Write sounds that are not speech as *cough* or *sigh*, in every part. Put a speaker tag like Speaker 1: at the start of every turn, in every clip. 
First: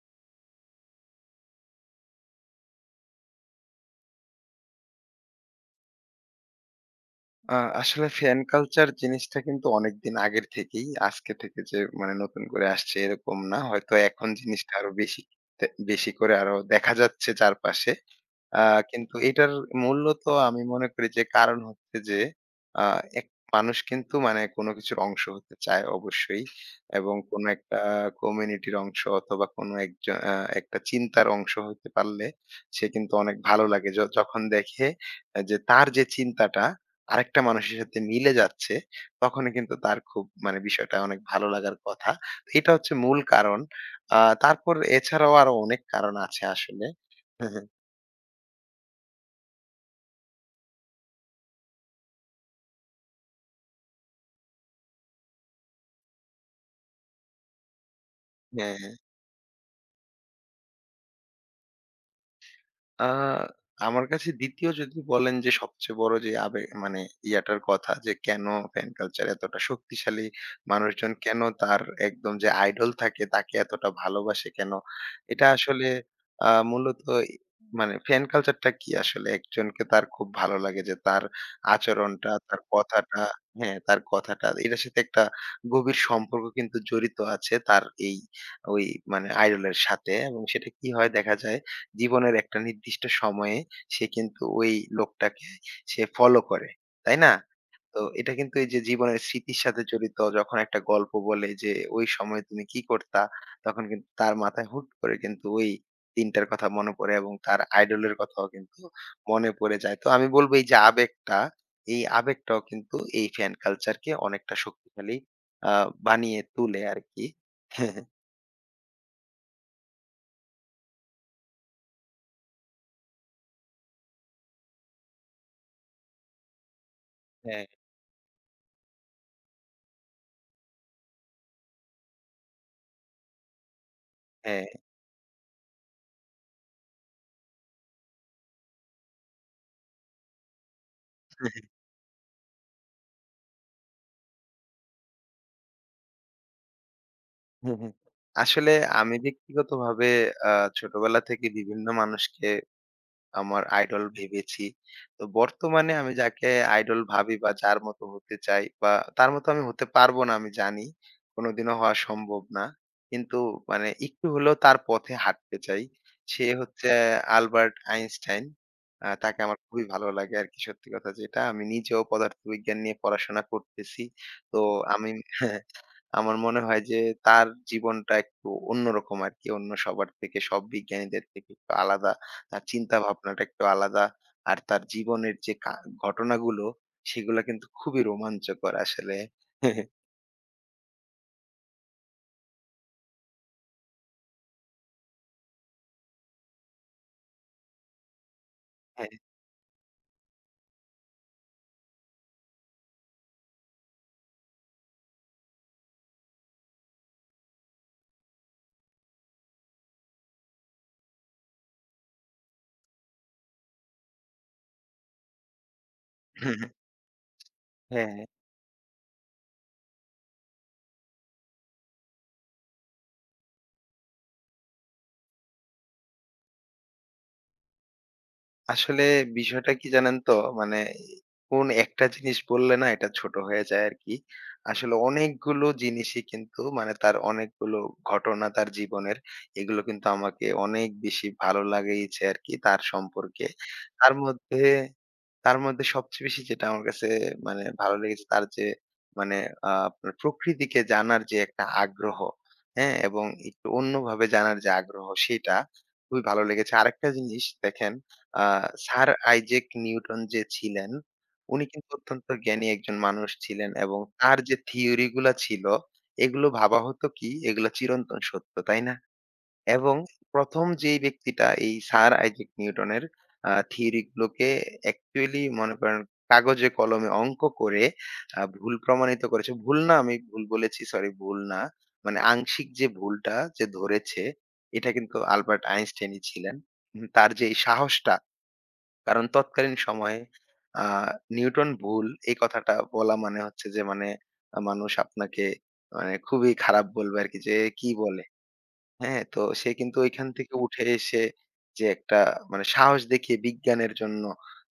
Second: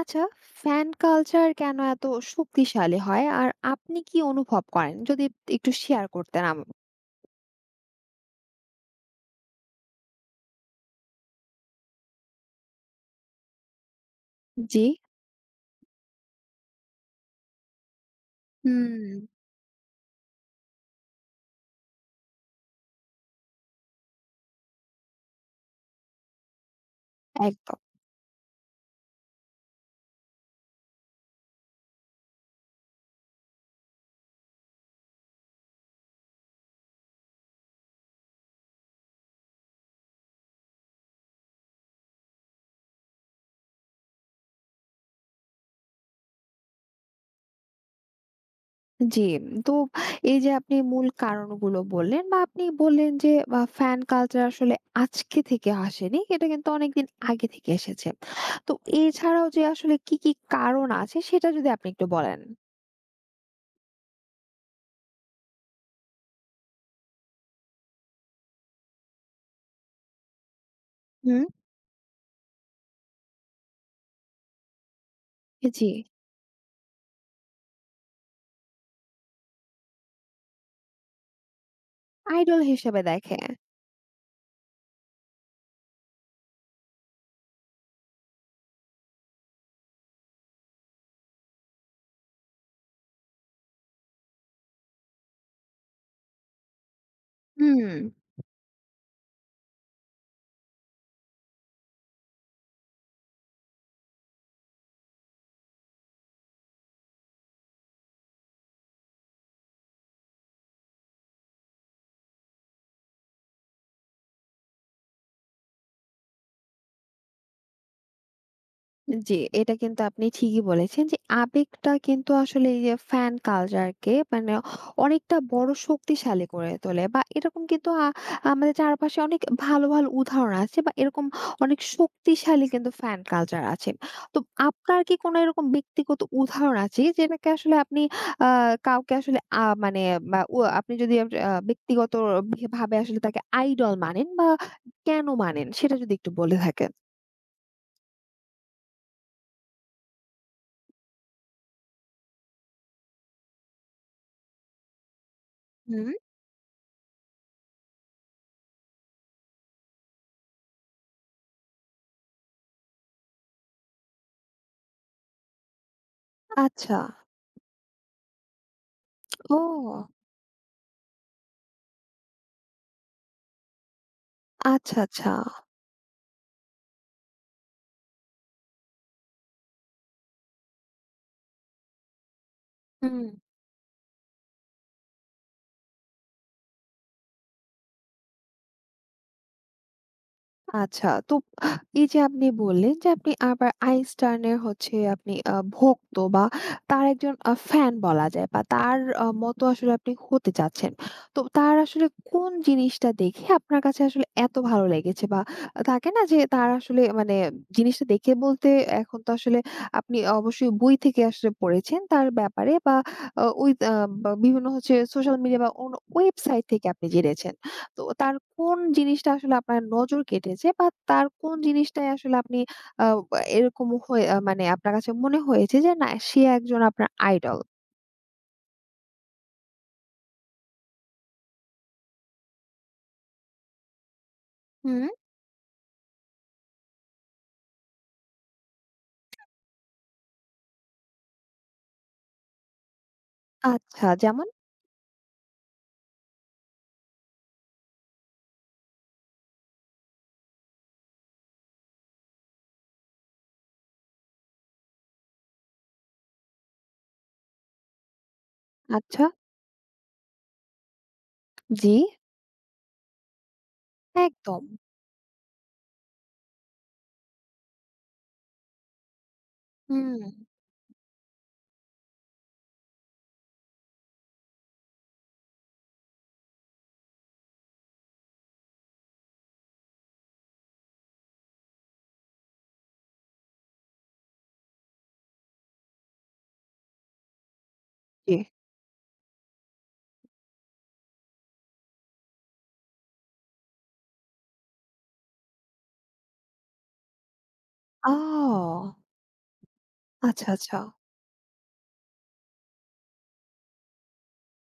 Speaker 1: আচ্ছা, fan culture কেন এত শক্তিশালী হয়? আর আপনি কি অনুভব করেন? যদি একটু শেয়ার করতেন
Speaker 2: আ আসলে ফ্যান কালচার জিনিসটা কিন্তু অনেকদিন আগের থেকেই। আজকে থেকে যে মানে নতুন করে আসছে এরকম না। হয়তো এখন জিনিসটা
Speaker 1: জি।
Speaker 2: আরো তে বেশি করে আরো দেখা যাচ্ছে চারপাশে। আ কিন্তু
Speaker 1: হুম।
Speaker 2: এটার মূল্য তো আমি মনে করি যে কারণ হচ্ছে যে আ এক মানুষ কিন্তু মানে কোনো কিছুর অংশ হতে চায় অবশ্যই এবং কোনো
Speaker 1: একদম।
Speaker 2: একটা কমিউনিটির অংশ অথবা কোনো একজন একটা চিন্তার অংশ হতে পারলে সে কিন্তু অনেক ভালো লাগে। যখন দেখে যে তার যে চিন্তাটা আরেকটা মানুষের সাথে মিলে যাচ্ছে, তখনই কিন্তু তার খুব মানে বিষয়টা অনেক ভালো লাগার কথা। তো এটা হচ্ছে মূল কারণ। আ তারপর এছাড়াও আরো অনেক কারণ আছে আসলে। *laughs*
Speaker 1: জি, তো এই যে আপনি মূল কারণগুলো বললেন বা আপনি বললেন যে ফ্যান কালচার আসলে আজকে থেকে আসেনি। এটা কিন্তু অনেকদিন আগে থেকে এসেছে। তো
Speaker 2: হ্যাঁ।
Speaker 1: এছাড়াও যে আসলে কি, কি কারণ আছে সেটা যদি আপনি একটু বলেন?
Speaker 2: আ আমার কাছে ২য় যদি বলেন যে সবচেয়ে বড় যে মানে ইয়াটার কথা যে কেন ফ্যান কালচার এতটা শক্তিশালী, মানুষজন কেন
Speaker 1: হুম।
Speaker 2: তার একদম যে আইডল থাকে তাকে এতটা ভালোবাসে কেন? এটা আসলে
Speaker 1: জি,
Speaker 2: মূলত ই মানে ফ্যান কালচারটা কি আসলে? একজনকে তার খুব ভালো লাগে যে তার আচরণটা,
Speaker 1: আইডল
Speaker 2: তার
Speaker 1: হিসেবে
Speaker 2: কথাটা।
Speaker 1: দেখে।
Speaker 2: হ্যাঁ, তার কথাটা এটার সাথে একটা গভীর সম্পর্ক কিন্তু জড়িত আছে তার এই ওই মানে আইডলের সাথে, এবং সেটা কি হয় দেখা যায় জীবনের একটা নির্দিষ্ট সময়ে সে কিন্তু ওই লোকটাকে সে ফলো করে। তাই না?
Speaker 1: হুম।
Speaker 2: তো এটা কিন্তু এই যে জীবনের স্মৃতির সাথে জড়িত, যখন একটা গল্প বলে যে, "ওই সময় তুমি কি করতা?" তখন কিন্তু তার মাথায় হুট করে কিন্তু ওই দিনটার কথা মনে পড়ে এবং তার আইডল এর কথাও কিন্তু মনে পড়ে যায়। তো আমি বলব এই যে আবেগটা, এই আবেগটাও কিন্তু এই ফ্যান কালচারকে অনেকটা শক্তিশালী আ বানিয়ে তুলে আরকি। *laughs*
Speaker 1: জি, এটা কিন্তু আপনি ঠিকই বলেছেন যে আবেগটা কিন্তু আসলে এই যে ফ্যান কালচারকে মানে অনেকটা বড় শক্তিশালী করে তোলে বা এরকম
Speaker 2: হ্যাঁ।
Speaker 1: আমাদের চারপাশে অনেক ভালো ভালো উদাহরণ আছে বা এরকম অনেক শক্তিশালী কিন্তু ফ্যান কালচার আছে। তো
Speaker 2: হ্যাঁ।
Speaker 1: আপনার কি কোনো এরকম ব্যক্তিগত উদাহরণ আছে যেটাকে আসলে আপনি কাউকে আসলে মানে আপনি যদি ব্যক্তিগত ভাবে আসলে তাকে আইডল মানেন বা কেন মানেন সেটা যদি একটু বলে থাকেন।
Speaker 2: হুম, হুম। আসলে আমি ব্যক্তিগতভাবে আ ছোটবেলা থেকে বিভিন্ন মানুষকে আমার আইডল ভেবেছি। তো বর্তমানে
Speaker 1: হুম।
Speaker 2: আমি যাকে আইডল ভাবি বা যার মতো হতে চাই বা তার মতো আমি হতে পারবো না, আমি জানি। কোনোদিনও হওয়া সম্ভব না। কিন্তু মানে একটু হলেও তার পথে হাঁটতে চাই। সে হচ্ছে
Speaker 1: আচ্ছা।
Speaker 2: Albert Einstein. তাকে আমার খুবই ভালো
Speaker 1: ও,
Speaker 2: লাগে আরকি, সত্যি কথা যেটা। আমি নিজেও পদার্থবিজ্ঞান নিয়ে পড়াশোনা করতেছি। তো
Speaker 1: আচ্ছা,
Speaker 2: আমি
Speaker 1: আচ্ছা।
Speaker 2: *laughs* আমার মনে হয় যে তার জীবনটা একটু অন্যরকম আরকি। অন্য সবার থেকে, সব বিজ্ঞানীদের থেকে একটু আলাদা। তার চিন্তা
Speaker 1: হুম।
Speaker 2: ভাবনাটা একটু আলাদা। আর তার জীবনের যে ঘটনাগুলো, সেগুলা কিন্তু খুবই রোমাঞ্চকর আসলে। *laughs*
Speaker 1: আচ্ছা, তো এই যে আপনি বললেন যে আপনি আবার আইনস্টাইনের হচ্ছে আপনি ভক্ত বা তার একজন ফ্যান বলা যায় বা তার
Speaker 2: হ্যাঁ,
Speaker 1: মতো আসলে আপনি হতে চাচ্ছেন। তো তার আসলে কোন জিনিসটা দেখে আপনার কাছে আসলে এত ভালো লেগেছে বা থাকে না যে তার আসলে মানে জিনিসটা দেখে বলতে এখন তো আসলে আপনি অবশ্যই বই থেকে আসলে পড়েছেন তার ব্যাপারে বা আ ওই আ বা বিভিন্ন হচ্ছে সোশ্যাল মিডিয়া বা অন্য ওয়েবসাইট থেকে আপনি জেনেছেন। তো
Speaker 2: হ্যাঁ।
Speaker 1: তার কোন জিনিসটা আসলে আপনার নজর কেটেছে বা তার কোন জিনিসটাই আসলে আপনি আ বা এরকম হয়ে মানে আপনার কাছে মনে হয়েছে যে না সে একজন আপনার আইডল?
Speaker 2: আসলে বিষয়টা কি জানেন তো? মানে কোন একটা জিনিস বললে না এটা ছোট হয়ে যায় আরকি। আসলে
Speaker 1: হুম।
Speaker 2: অনেকগুলো জিনিসই কিন্তু মানে তার অনেকগুলো ঘটনা তার জীবনের, এগুলো কিন্তু আমাকে অনেক বেশি ভালো লাগিয়েছে আরকি তার সম্পর্কে।
Speaker 1: আচ্ছা,
Speaker 2: তার
Speaker 1: যেমন?
Speaker 2: মধ্যে তার মধ্যে সবচেয়ে বেশি যেটা আমার কাছে মানে ভালো লেগেছে তার যে মানে আপনার প্রকৃতিকে জানার যে একটা আগ্রহ, হ্যাঁ? এবং একটু অন্যভাবে জানার যে আগ্রহ সেটা খুবই ভালো লেগেছে। আরেকটা জিনিস দেখেন, আ স্যার
Speaker 1: আচ্ছা।
Speaker 2: আইজ্যাক নিউটন যে ছিলেন, উনি কিন্তু
Speaker 1: জি,
Speaker 2: অত্যন্ত জ্ঞানী একজন মানুষ ছিলেন এবং তার যে
Speaker 1: একদম।
Speaker 2: থিওরি গুলা ছিল, এগুলো ভাবা হতো কি এগুলো চিরন্তন সত্য, তাই না? এবং
Speaker 1: হুম।
Speaker 2: ১ম যেই ব্যক্তিটা এই স্যার আইজ্যাক নিউটনের থিওরি গুলোকে অ্যাকচুয়ালি মনে করেন কাগজে কলমে অঙ্ক করে ভুল প্রমাণিত করেছে। ভুল না, আমি ভুল বলেছি, সরি, ভুল না। মানে আংশিক যে ভুলটা যে ধরেছে, এটা কিন্তু আলবার্ট আইনস্টাইনই ছিলেন। তার যে এই সাহসটা,
Speaker 1: জি।
Speaker 2: কারণ তৎকালীন সময়ে আ নিউটন ভুল এই কথাটা বলা মানে হচ্ছে যে মানে মানুষ আপনাকে মানে খুবই খারাপ বলবে আরকি, যে কি
Speaker 1: ও!
Speaker 2: বলে, হ্যাঁ? তো সে কিন্তু ঐখান
Speaker 1: আচ্ছা,
Speaker 2: থেকে
Speaker 1: আচ্ছা।
Speaker 2: উঠে এসে যে একটা মানে সাহস দেখিয়ে বিজ্ঞানের জন্য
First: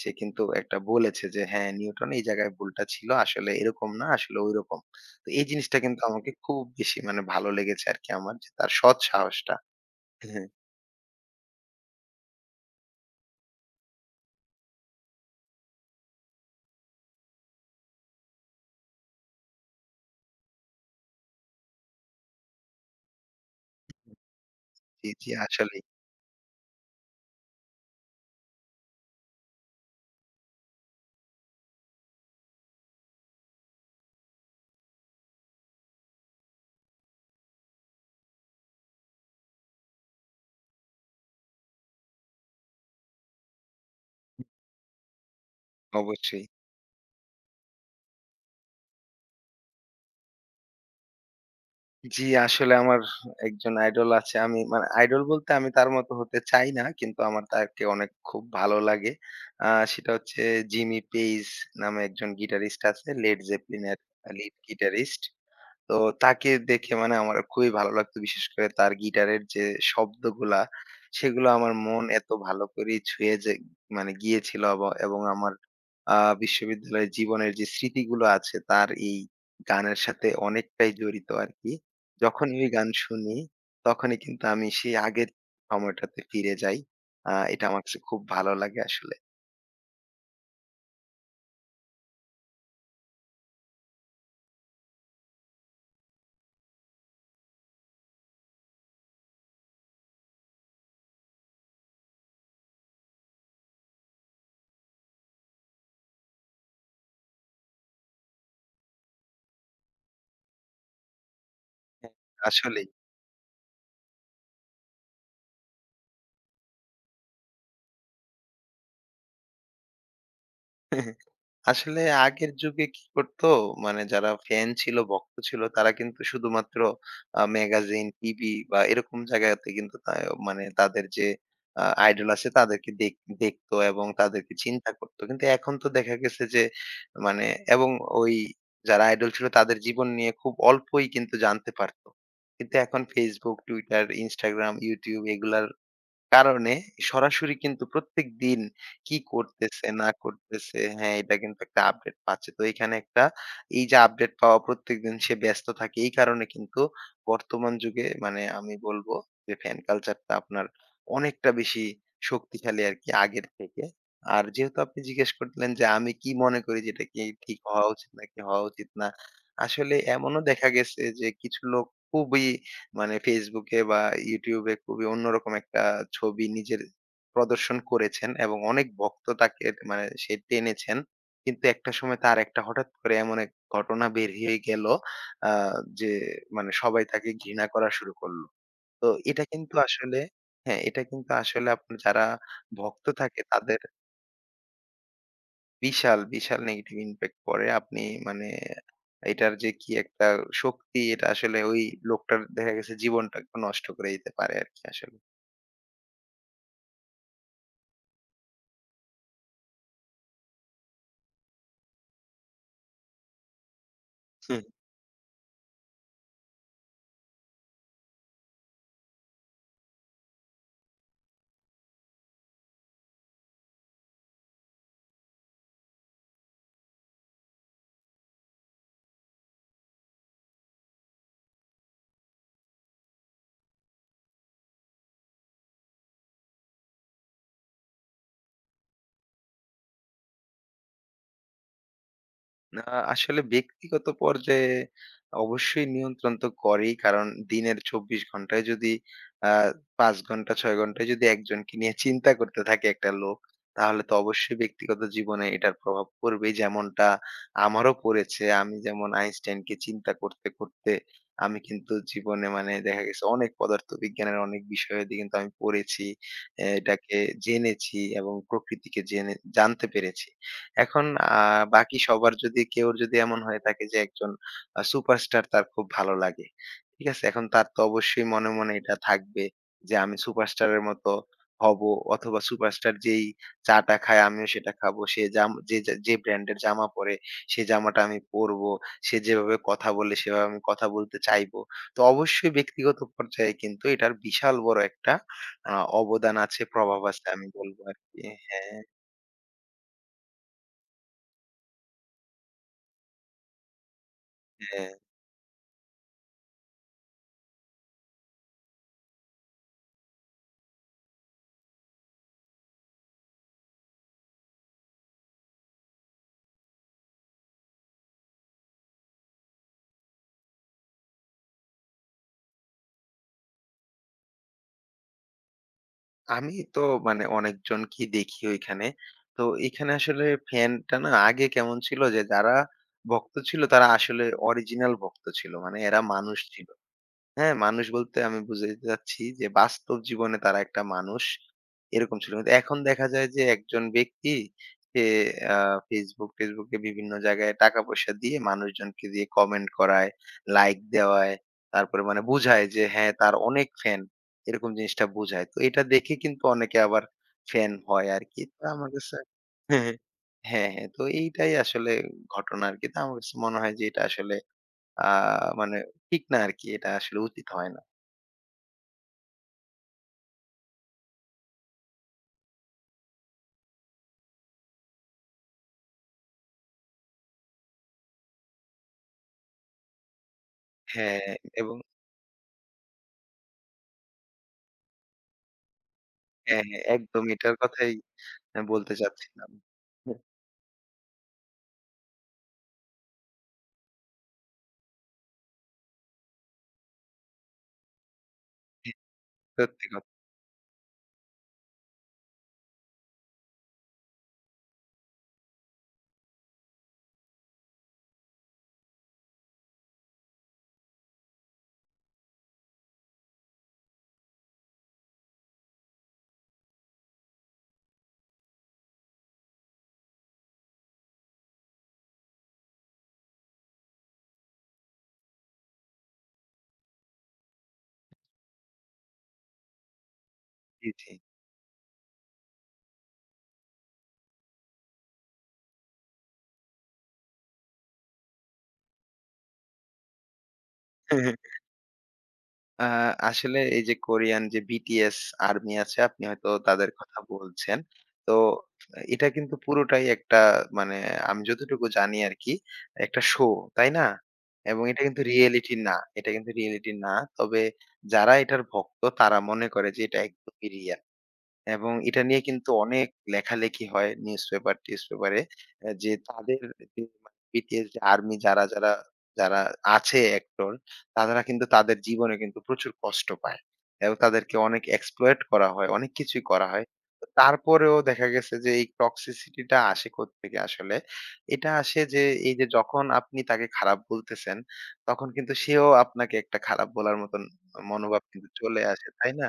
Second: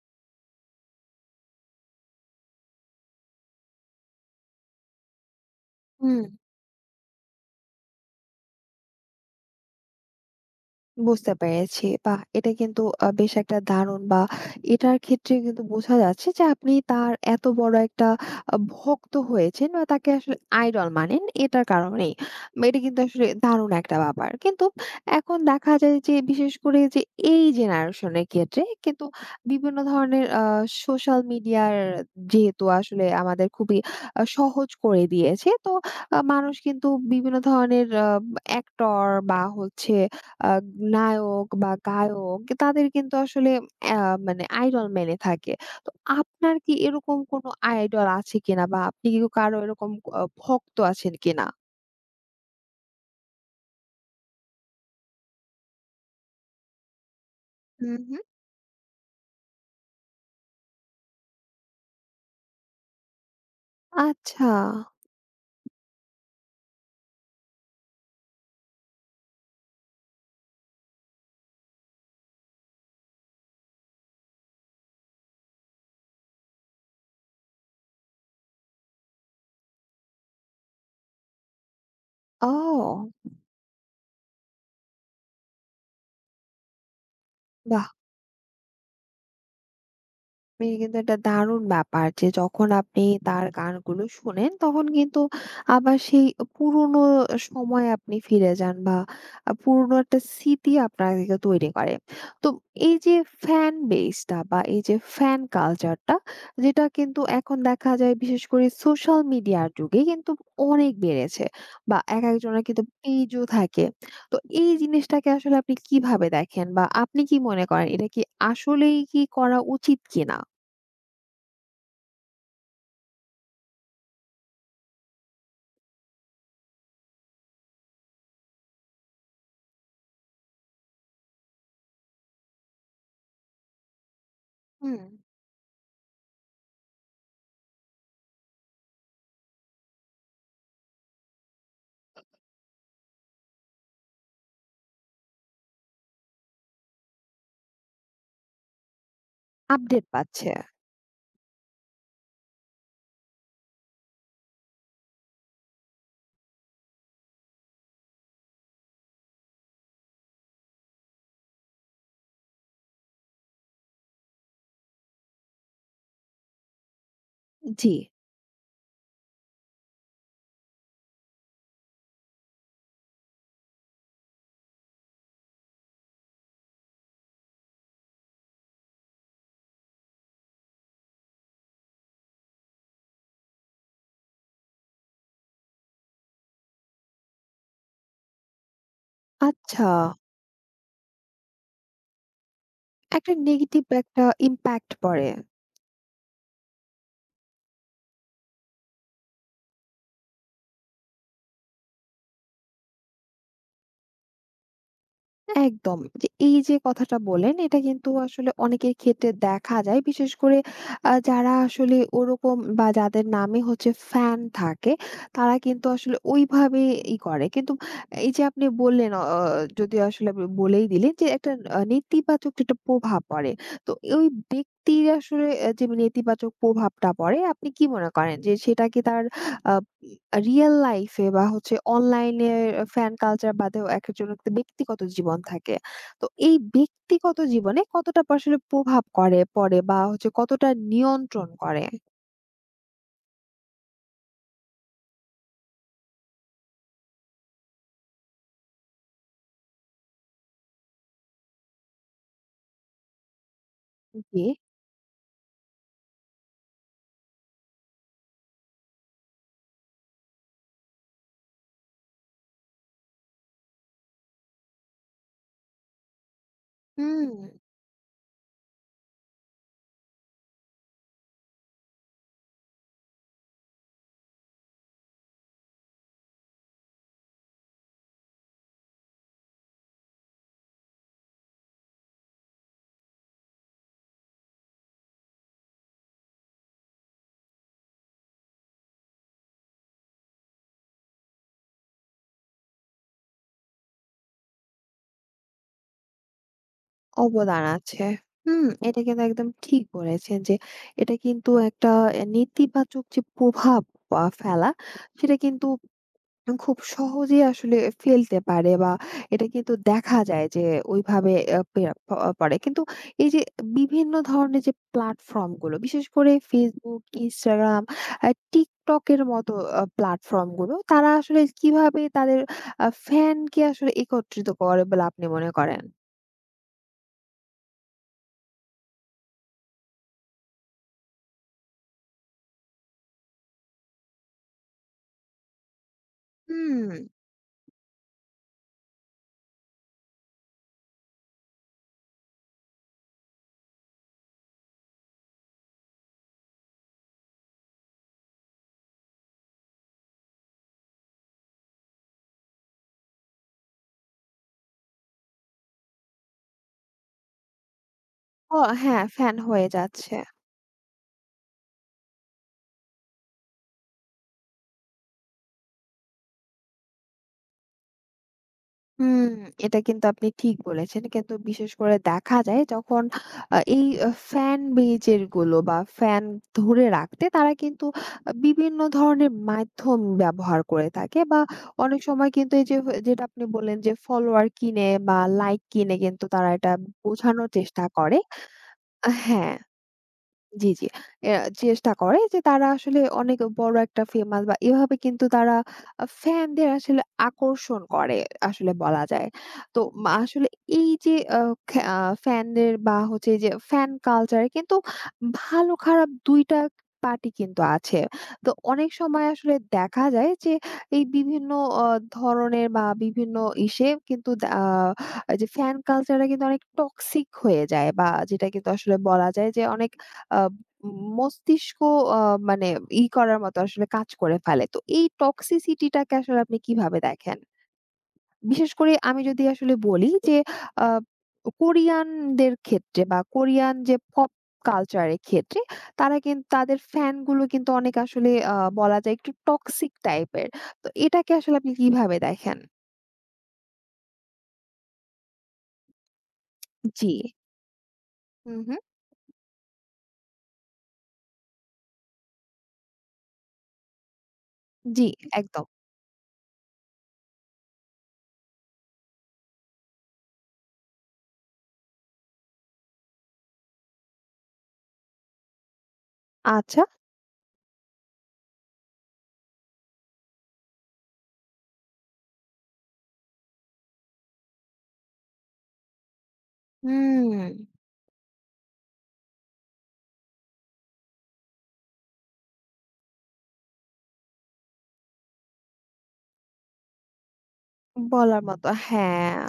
Speaker 2: সে কিন্তু একটা বলেছে যে, "হ্যাঁ, নিউটন এই জায়গায় ভুলটা ছিল। আসলে এরকম না, আসলে ঐরকম।" তো এই জিনিসটা কিন্তু
Speaker 1: হুম।
Speaker 2: আমাকে খুব বেশি মানে ভালো লেগেছে আরকি, আমার যে তার সৎ সাহসটা। হ্যাঁ,
Speaker 1: বুঝতে পেরেছি। বাহ! এটা কিন্তু বেশ একটা দারুণ বা এটার ক্ষেত্রে কিন্তু বোঝা যাচ্ছে যে আপনি তার এত বড় একটা ভক্ত হয়েছেন বা তাকে আসলে আইডল মানেন এটার কারণেই। বা এটা কিন্তু আসলে দারুণ একটা ব্যাপার। কিন্তু
Speaker 2: জি, জি
Speaker 1: এখন দেখা
Speaker 2: আসলেই।
Speaker 1: যায় যে বিশেষ করে যে এই জেনারেশনের ক্ষেত্রে কিন্তু বিভিন্ন ধরনের সোশ্যাল মিডিয়ার যেহেতু আসলে আমাদের খুবই সহজ করে দিয়েছে। তো মানুষ কিন্তু বিভিন্ন ধরনের অ্যাক্টর বা হচ্ছে আ নায়ক বা গায়ক তাদের কিন্তু আসলে অ্যা মানে আইডল মেনে থাকে। তো
Speaker 2: অবশ্যই।
Speaker 1: আপনার কি এরকম কোনো আইডল আছে কিনা? বা আপনি কি কারো এরকম ভক্ত আছেন কিনা?
Speaker 2: জি, আসলে আমার একজন আইডল আছে। আমি মানে আইডল বলতে আমি তার মতো হতে চাই না। কিন্তু আমার তাকে
Speaker 1: হুম,
Speaker 2: অনেক
Speaker 1: হুম।
Speaker 2: খুব ভালো লাগে। আ সেটা হচ্ছে জিমি পেইজ নামে একজন গিটারিস্ট আছে। লেড জেপলিনের
Speaker 1: আচ্ছা।
Speaker 2: Lead guitarist. তো তাকে দেখে মানে আমার খুবই ভালো লাগতো। বিশেষ করে তার গিটারের যে শব্দগুলা, সেগুলো আমার মন এত ভালো করেই ছুঁয়ে যে মানে গিয়েছিল অব, এবং আমার আ বিশ্ববিদ্যালয়ের জীবনের যে স্মৃতিগুলো আছে তার এই গানের সাথে অনেকটাই জড়িত আরকি। যখনই ওই গান
Speaker 1: ও!
Speaker 2: শুনি, তখনই কিন্তু আমি সেই আগের সময়টাতে ফিরে যাই। এটা আমার
Speaker 1: বাহ!
Speaker 2: কাছে খুব ভালো লাগে আসলে।
Speaker 1: এই কিন্তু একটা দারুণ ব্যাপার যে যখন আপনি তার গানগুলো শোনেন তখন কিন্তু আবার সেই পুরোনো সময়ে আপনি ফিরে যান বা পুরোনো একটা স্মৃতি আপনাকে তৈরি করে। তো এই যে ফ্যান বেসটা বা এই যে ফ্যান কালচারটা যেটা কিন্তু এখন দেখা যায় বিশেষ করে সোশ্যাল মিডিয়ার যুগে কিন্তু অনেক বেড়েছে বা
Speaker 2: হ্যাঁ।
Speaker 1: এক একজনের কিন্তু
Speaker 2: আসলেই।
Speaker 1: পেজও থাকে। তো এই জিনিসটাকে আসলে আপনি কিভাবে দেখেন বা আপনি কি মনে করেন এটা কি আসলেই কি করা উচিত কিনা?
Speaker 2: আসলে আগের যুগে কি করতো মানে যারা ফ্যান ছিল ভক্ত ছিল তারা কিন্তু শুধুমাত্র ম্যাগাজিন, টিভি বা এরকম জায়গাতে কিন্তু মানে তাদের যে আইডল আছে তাদেরকে দেখতো এবং তাদেরকে চিন্তা
Speaker 1: হুম,
Speaker 2: করতো, কিন্তু এখন তো দেখা গেছে যে মানে এবং ওই যারা আইডল ছিল তাদের জীবন নিয়ে খুব অল্পই কিন্তু জানতে পারতো, কিন্তু এখন ফেসবুক, টুইটার, ইনস্টাগ্রাম, ইউটিউব, এগুলার কারণে সরাসরি কিন্তু প্রত্যেকদিন কি করতেছে
Speaker 1: আপডেট
Speaker 2: না
Speaker 1: পাচ্ছে।
Speaker 2: করতেছে, হ্যাঁ, এটা কিন্তু একটা আপডেট পাচ্ছে। তো এখানে একটা এই যে আপডেট পাওয়া, প্রত্যেকদিন সে ব্যস্ত থাকে। এই কারণে কিন্তু বর্তমান যুগে মানে আমি বলব যে ফ্যান কালচারটা আপনার অনেকটা বেশি শক্তিশালী আরকি আগের থেকে। আর যেহেতু আপনি জিজ্ঞেস করলেন যে আমি কি মনে করি যে এটা কি ঠিক হওয়া
Speaker 1: জি।
Speaker 2: উচিত নাকি হওয়া উচিত না? আসলে এমনও দেখা গেছে যে কিছু লোক খুবই মানে Facebook এ বা YouTube এ খুবই অন্যরকম একটা ছবি নিজের প্রদর্শন করেছেন এবং অনেক ভক্ত তাকে মানে সে টেনেছেন। কিন্তু একটা সময় তার একটা হঠাৎ করে এমন এক ঘটনা বেরিয়ে গেল আ যে মানে সবাই তাকে ঘৃণা করা শুরু করলো। তো এটা কিন্তু
Speaker 1: আচ্ছা,
Speaker 2: আসলে, হ্যাঁ, এটা কিন্তু আসলে আপনার যারা ভক্ত
Speaker 1: একটা
Speaker 2: থাকে তাদের
Speaker 1: নেগেটিভ একটা ইমপ্যাক্ট পড়ে।
Speaker 2: বিশাল, বিশাল নেগেটিভ ইমপ্যাক্ট পড়ে। আপনি মানে এটার যে কি একটা শক্তি, এটা আসলে ওই লোকটার দেখা গেছে জীবনটাকে নষ্ট করে দিতে পারে আরকি আসলে।
Speaker 1: একদম। যে এই যে কথাটা বললেন এটা কিন্তু আসলে অনেকের ক্ষেত্রে দেখা যায়। বিশেষ করে যারা আসলে ওরকম বা যাদের নামে হচ্ছে ফ্যান থাকে তারা কিন্তু আসলে ওইভাবে ই করে। কিন্তু এই যে আপনি বললেন, যদি আসলে আপনি বলেই দিলেন যে একটা নেতিবাচক একটা প্রভাব পড়ে। তো ওই ব্যক্তির আসলে আহ, যে নেতিবাচক প্রভাবটা পড়ে আপনি কি মনে করেন যে সেটা কি তার আ রিয়াল লাইফ এ বা হচ্ছে অনলাইনে ফ্যান কালচার বাদেও একেকজনের একটা ব্যক্তিগত জীবন থাকে। তো এই ব্যক্তিগত জীবনে কতটা আসলে প্রভাব করে পড়ে বা হচ্ছে কতটা নিয়ন্ত্রণ করে?
Speaker 2: না, আসলে ব্যক্তিগত পর্যায়ে অবশ্যই নিয়ন্ত্রণ তো করেই। কারণ দিনের ২৪ ঘন্টায় যদি আ ৫ ঘন্টা ৬ ঘন্টায় যদি একজনকে নিয়ে চিন্তা করতে থাকে একটা লোক, তাহলে তো
Speaker 1: জি।
Speaker 2: অবশ্যই ব্যক্তিগত জীবনে এটার প্রভাব পড়বেই। যেমনটা আমারও পড়েছে। আমি যেমন আইনস্টাইনকে চিন্তা করতে করতে আমি কিন্তু জীবনে মানে দেখা গেছে অনেক পদার্থবিজ্ঞানের অনেক বিষয়াদি কিন্তু আমি পড়েছি। এটাকে
Speaker 1: হুম,
Speaker 2: জেনেছি এবং প্রকৃতিকে জেনে জানতে পেরেছি। এখন আ বাকি সবার যদি কেউর যদি এমন হয়ে থাকে যে একজন সুপারস্টার তার খুব ভালো লাগে। ঠিক আছে? এখন তার তো অবশ্যই মনে এটা থাকবে যে আমি সুপারস্টারের মতো হবো, অথবা সুপারস্টার যেই চা-টা খায় আমিও সেটা খাবো। সে জাম যে যা যে ব্র্যান্ডের জামা পরে সে জামাটা আমি পরবো। সে যেভাবে কথা বলে সেভাবে আমি কথা বলতে চাইবো। তো অবশ্যই ব্যক্তিগত পর্যায়ে কিন্তু এটার বিশাল বড় একটা আ অবদান আছে, প্রভাব আছে, আমি
Speaker 1: অবদান
Speaker 2: বলবো
Speaker 1: আছে।
Speaker 2: আরকি।
Speaker 1: হুম,
Speaker 2: হ্যাঁ,
Speaker 1: এটা কিন্তু একদম ঠিক বলেছেন যে এটা কিন্তু একটা নেতিবাচক যে প্রভাব ফেলা
Speaker 2: হ্যাঁ।
Speaker 1: সেটা কিন্তু খুব সহজেই আসলে ফেলতে পারে বা এটা কিন্তু দেখা যায় যে ওইভাবে আ পেয়া প পড়ে। কিন্তু এই যে বিভিন্ন ধরনের যে প্ল্যাটফর্ম গুলো বিশেষ করে Facebook, Instagram, আ TikTok এর মতো প্ল্যাটফর্ম গুলো তারা আসলে কিভাবে তাদের ফ্যানকে আসলে একত্রিত করে বলে আপনি মনে করেন?
Speaker 2: আমি তো মানে অনেকজনকেই দেখি ঐখানে। তো এখানে আসলে ফ্যানটা না আগে কেমন ছিল, যে যারা ভক্ত ছিল তারা আসলে অরিজিনাল ভক্ত ছিল। মানে এরা মানুষ ছিল।
Speaker 1: হুম।
Speaker 2: হ্যাঁ, মানুষ বলতে আমি বুঝাইতে চাচ্ছি যে, বাস্তব জীবনে তারা একটা মানুষ। এরকম ছিল। কিন্তু এখন দেখা যায় যে একজন ব্যক্তি সে আ Facebook-টেসবুক এ বিভিন্ন জায়গায় টাকা-পয়সা দিয়ে মানুষজনকে দিয়ে কমেন্ট করায়, লাইক দেওয়ায়, তারপরে মানে বুঝায় যে, হ্যাঁ, তার অনেক ফ্যান। এরকম জিনিসটা বুঝায়। তো এটা দেখে কিন্তু অনেকে আবার ফ্যান হয় আরকি।
Speaker 1: ও,
Speaker 2: তো আমার
Speaker 1: হ্যাঁ,
Speaker 2: কাছে
Speaker 1: ফ্যান হয়ে
Speaker 2: *laughs* হ্যাঁ, হ্যাঁ,
Speaker 1: যাচ্ছে।
Speaker 2: হ্যাঁ, হ্যাঁ। তো এইটাই আসলে ঘটনা আরকি। তো আমার কাছে মনে হয় যে এটা আসলে আ মানে ঠিক না আরকি। এটা আসলে উচিত হয় না।
Speaker 1: হুম, এটা কিন্তু আপনি ঠিক বলেছেন। কিন্তু বিশেষ করে দেখা যায় যখন এই ফ্যান বেজের গুলো বা ফ্যান ধরে রাখতে তারা কিন্তু বিভিন্ন ধরনের মাধ্যম ব্যবহার করে থাকে
Speaker 2: হ্যাঁ,
Speaker 1: বা
Speaker 2: এবং
Speaker 1: অনেক সময় কিন্তু এই যে যেটা আপনি বললেন যে ফলোয়ার কিনে বা লাইক কিনে কিন্তু তারা
Speaker 2: হ্যাঁ,
Speaker 1: এটা
Speaker 2: হ্যাঁ, একদম
Speaker 1: বোঝানোর
Speaker 2: এটার
Speaker 1: চেষ্টা
Speaker 2: কথাই
Speaker 1: করে।
Speaker 2: বলতে চাচ্ছিলাম।
Speaker 1: হ্যাঁ।
Speaker 2: হ্যাঁ,
Speaker 1: জি, জি। এ চেষ্টা করে যে তারা আসলে অনেক বড় একটা ফেমাস বা এভাবে কিন্তু তারা ফ্যানদের আসলে আকর্ষণ করে আসলে
Speaker 2: *laughs*
Speaker 1: বলা যায়। তো
Speaker 2: সত্যি কথা।
Speaker 1: মা আসলে এই যে আ খ্যা আ ফ্যানদের বা হচ্ছে যে ফ্যান কালচার কিন্তু ভালো খারাপ ২ টা পার্টি কিন্তু আছে। তো অনেক সময় আসলে দেখা যায় যে এই বিভিন্ন অ ধরনের বা বিভিন্ন ইসে কিন্তু দা আ এই যে ফ্যান কালচারটা কিন্তু অনেক টক্সিক হয়ে যায় বা যেটা কিন্তু আসলে বলা যায় যে অনেক আ মস্তিষ্ক আ মানে ই করার মতো আসলে কাজ করে ফেলে। তো এই toxicity টাকে আসলে আপনি কিভাবে দেখেন? বিশেষ করে আমি যদি আসলে বলি যে আ
Speaker 2: জি, জি।
Speaker 1: কোরিয়ানদের ক্ষেত্রে বা কোরিয়ান যে পপ কালচার এর ক্ষেত্রে তারা কিন্তু তাদের ফ্যান গুলো কিন্তু অনেক আসলে বলা যায় একটু টক্সিক টাইপের। তো এটাকে আসলে আপনি কিভাবে দেখেন?
Speaker 2: আ আসলে এই যে কোরিয়ান যে BTS আর্মি আছে, আপনি হয়তো তাদের
Speaker 1: জি।
Speaker 2: কথা বলছেন। তো
Speaker 1: হুম, হুম।
Speaker 2: এটা কিন্তু পুরোটাই একটা মানে আমি যতটুকু জানি আরকি একটা শো, তাই না? এবং এটা
Speaker 1: জি,
Speaker 2: কিন্তু
Speaker 1: একদম।
Speaker 2: রিয়েলিটি না। এটা কিন্তু রিয়েলিটি না। তবে যারা এটার ভক্ত তারা মনে করে যে এটা একদমই রিয়াল। এবং এটা নিয়ে কিন্তু অনেক লেখালেখি হয় নিউজপেপার টিউজপেপারে এ যে তাদের
Speaker 1: আচ্ছা।
Speaker 2: যে BTS যে আর্মি যারা আছে অ্যাক্টর, তারা কিন্তু তাদের জীবনে কিন্তু প্রচুর কষ্ট পায়। এবং তাদেরকে অনেক exploit করা হয়, অনেক কিছুই করা হয়। তো
Speaker 1: হুম,
Speaker 2: তারপরেও দেখা গেছে যে এই toxicity টা আসে কোত্থেকে আসলে? এটা আসে যে এই যে যখন আপনি তাকে খারাপ বলতেছেন, তখন কিন্তু সেও আপনাকে একটা খারাপ বলার মতন মনোভাব
Speaker 1: বলার
Speaker 2: কিন্তু
Speaker 1: মতো।
Speaker 2: চলে আসে, তাই
Speaker 1: হ্যাঁ,
Speaker 2: না?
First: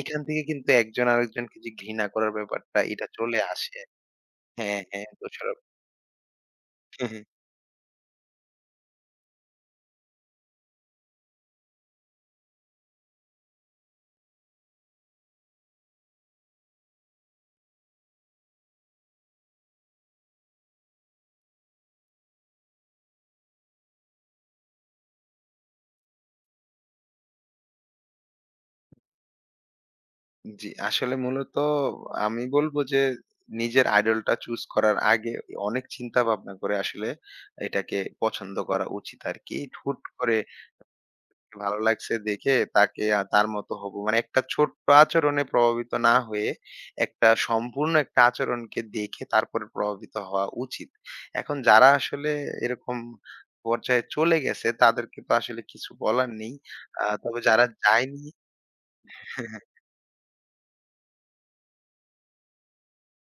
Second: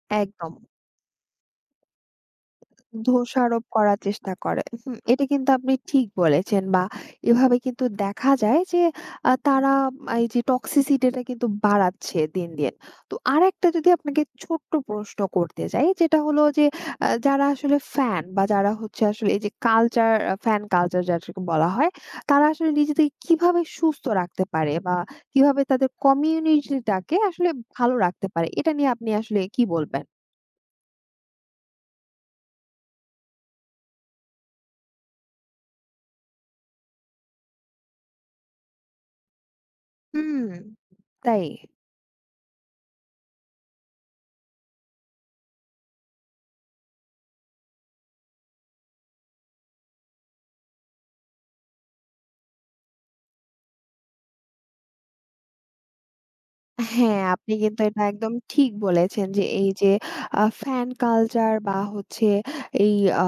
Speaker 2: এখান থেকে
Speaker 1: একদম।
Speaker 2: কিন্তু একজন আরেকজনকে যে ঘৃণা করার ব্যাপারটা এটা চলে
Speaker 1: দোষারোপ
Speaker 2: আসে।
Speaker 1: করার চেষ্টা করে।
Speaker 2: হ্যাঁ,
Speaker 1: হুম,
Speaker 2: হ্যাঁ,
Speaker 1: এটা কিন্তু
Speaker 2: দোষারোপ।
Speaker 1: আপনি ঠিক বলেছেন বা
Speaker 2: হুম, হুম।
Speaker 1: এভাবে কিন্তু দেখা যায় যে তারা এই যে টক্সিসিটিটা কিন্তু বাড়াচ্ছে দিন, দিন। তো আরেকটা যদি আপনাকে ছোট্ট প্রশ্ন করতে যাই যেটা হলো যে যারা আসলে ফ্যান বা যারা হচ্ছে আসলে এই যে কালচার আ ফ্যান কালচার যাদেরকে বলা হয়, তারা আসলে নিজেদেরকে কিভাবে সুস্থ রাখতে পারে বা কিভাবে তাদের কমিউনিটিটাকে আসলে ভালো রাখতে পারে? এটা নিয়ে আপনি আসলে কি বলবেন?
Speaker 2: জি, আসলে মূলত আমি বলব যে নিজের আইডলটা চুজ করার আগে অনেক চিন্তা ভাবনা করে আসলে এটাকে পছন্দ করা উচিত আরকি। হুট করে
Speaker 1: হুম। তাই?
Speaker 2: ভালো লাগছে দেখে তাকে তার মতো হবো। মানে একটা ছোট্ট আচরণে প্রভাবিত না হয়ে একটা সম্পূর্ণ একটা আচরণকে দেখে তারপরে প্রভাবিত হওয়া উচিত। এখন যারা আসলে এরকম পর্যায়ে চলে গেছে তাদেরকে তো আসলে কিছু বলার নেই।
Speaker 1: হ্যাঁ,
Speaker 2: তবে
Speaker 1: আপনি
Speaker 2: যারা
Speaker 1: কিন্তু এটা
Speaker 2: যায়নি
Speaker 1: একদম ঠিক বলেছেন যে এই যে
Speaker 2: *laughs*
Speaker 1: ফ্যান কালচার বা হচ্ছে এই আ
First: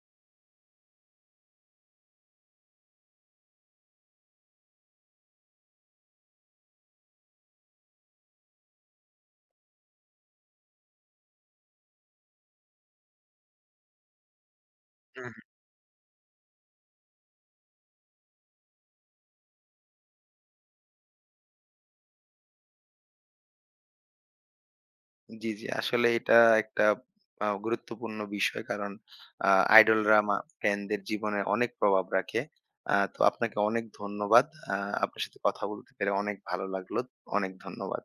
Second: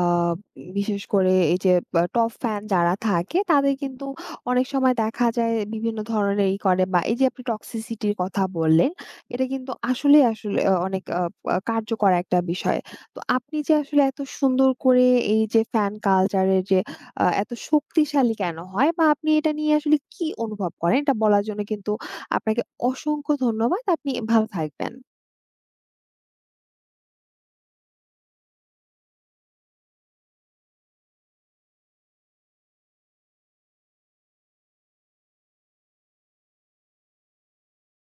Speaker 1: বিশেষ করে এই যে টপ ফ্যান যারা থাকে তাদের কিন্তু অনেক সময় দেখা যায় বিভিন্ন ধরনের ই করে বা এই যে আপনি টক্সিসিটির কথা বললেন, এটা কিন্তু আসলেই আসলে অনেক আ আ কার্যকর একটা বিষয়। তো আপনি যে আসলে এত সুন্দর করে এই যে ফ্যান কালচারের যে এত শক্তিশালী কেন হয় বা আপনি এটা নিয়ে আসলে কি অনুভব করেন? এটা বলার জন্য কিন্তু আপনাকে অসংখ্য ধন্যবাদ। আপনি ভালো থাকবেন।
Speaker 2: জি, জি। আসলে এটা একটা গুরুত্বপূর্ণ বিষয়। কারণ আ আইডলরা মা ফ্যানদের জীবনে অনেক প্রভাব রাখে। তো আপনাকে অনেক ধন্যবাদ। আ আপনার সাথে কথা বলতে পেরে অনেক ভালো লাগলো। অনেক ধন্যবাদ।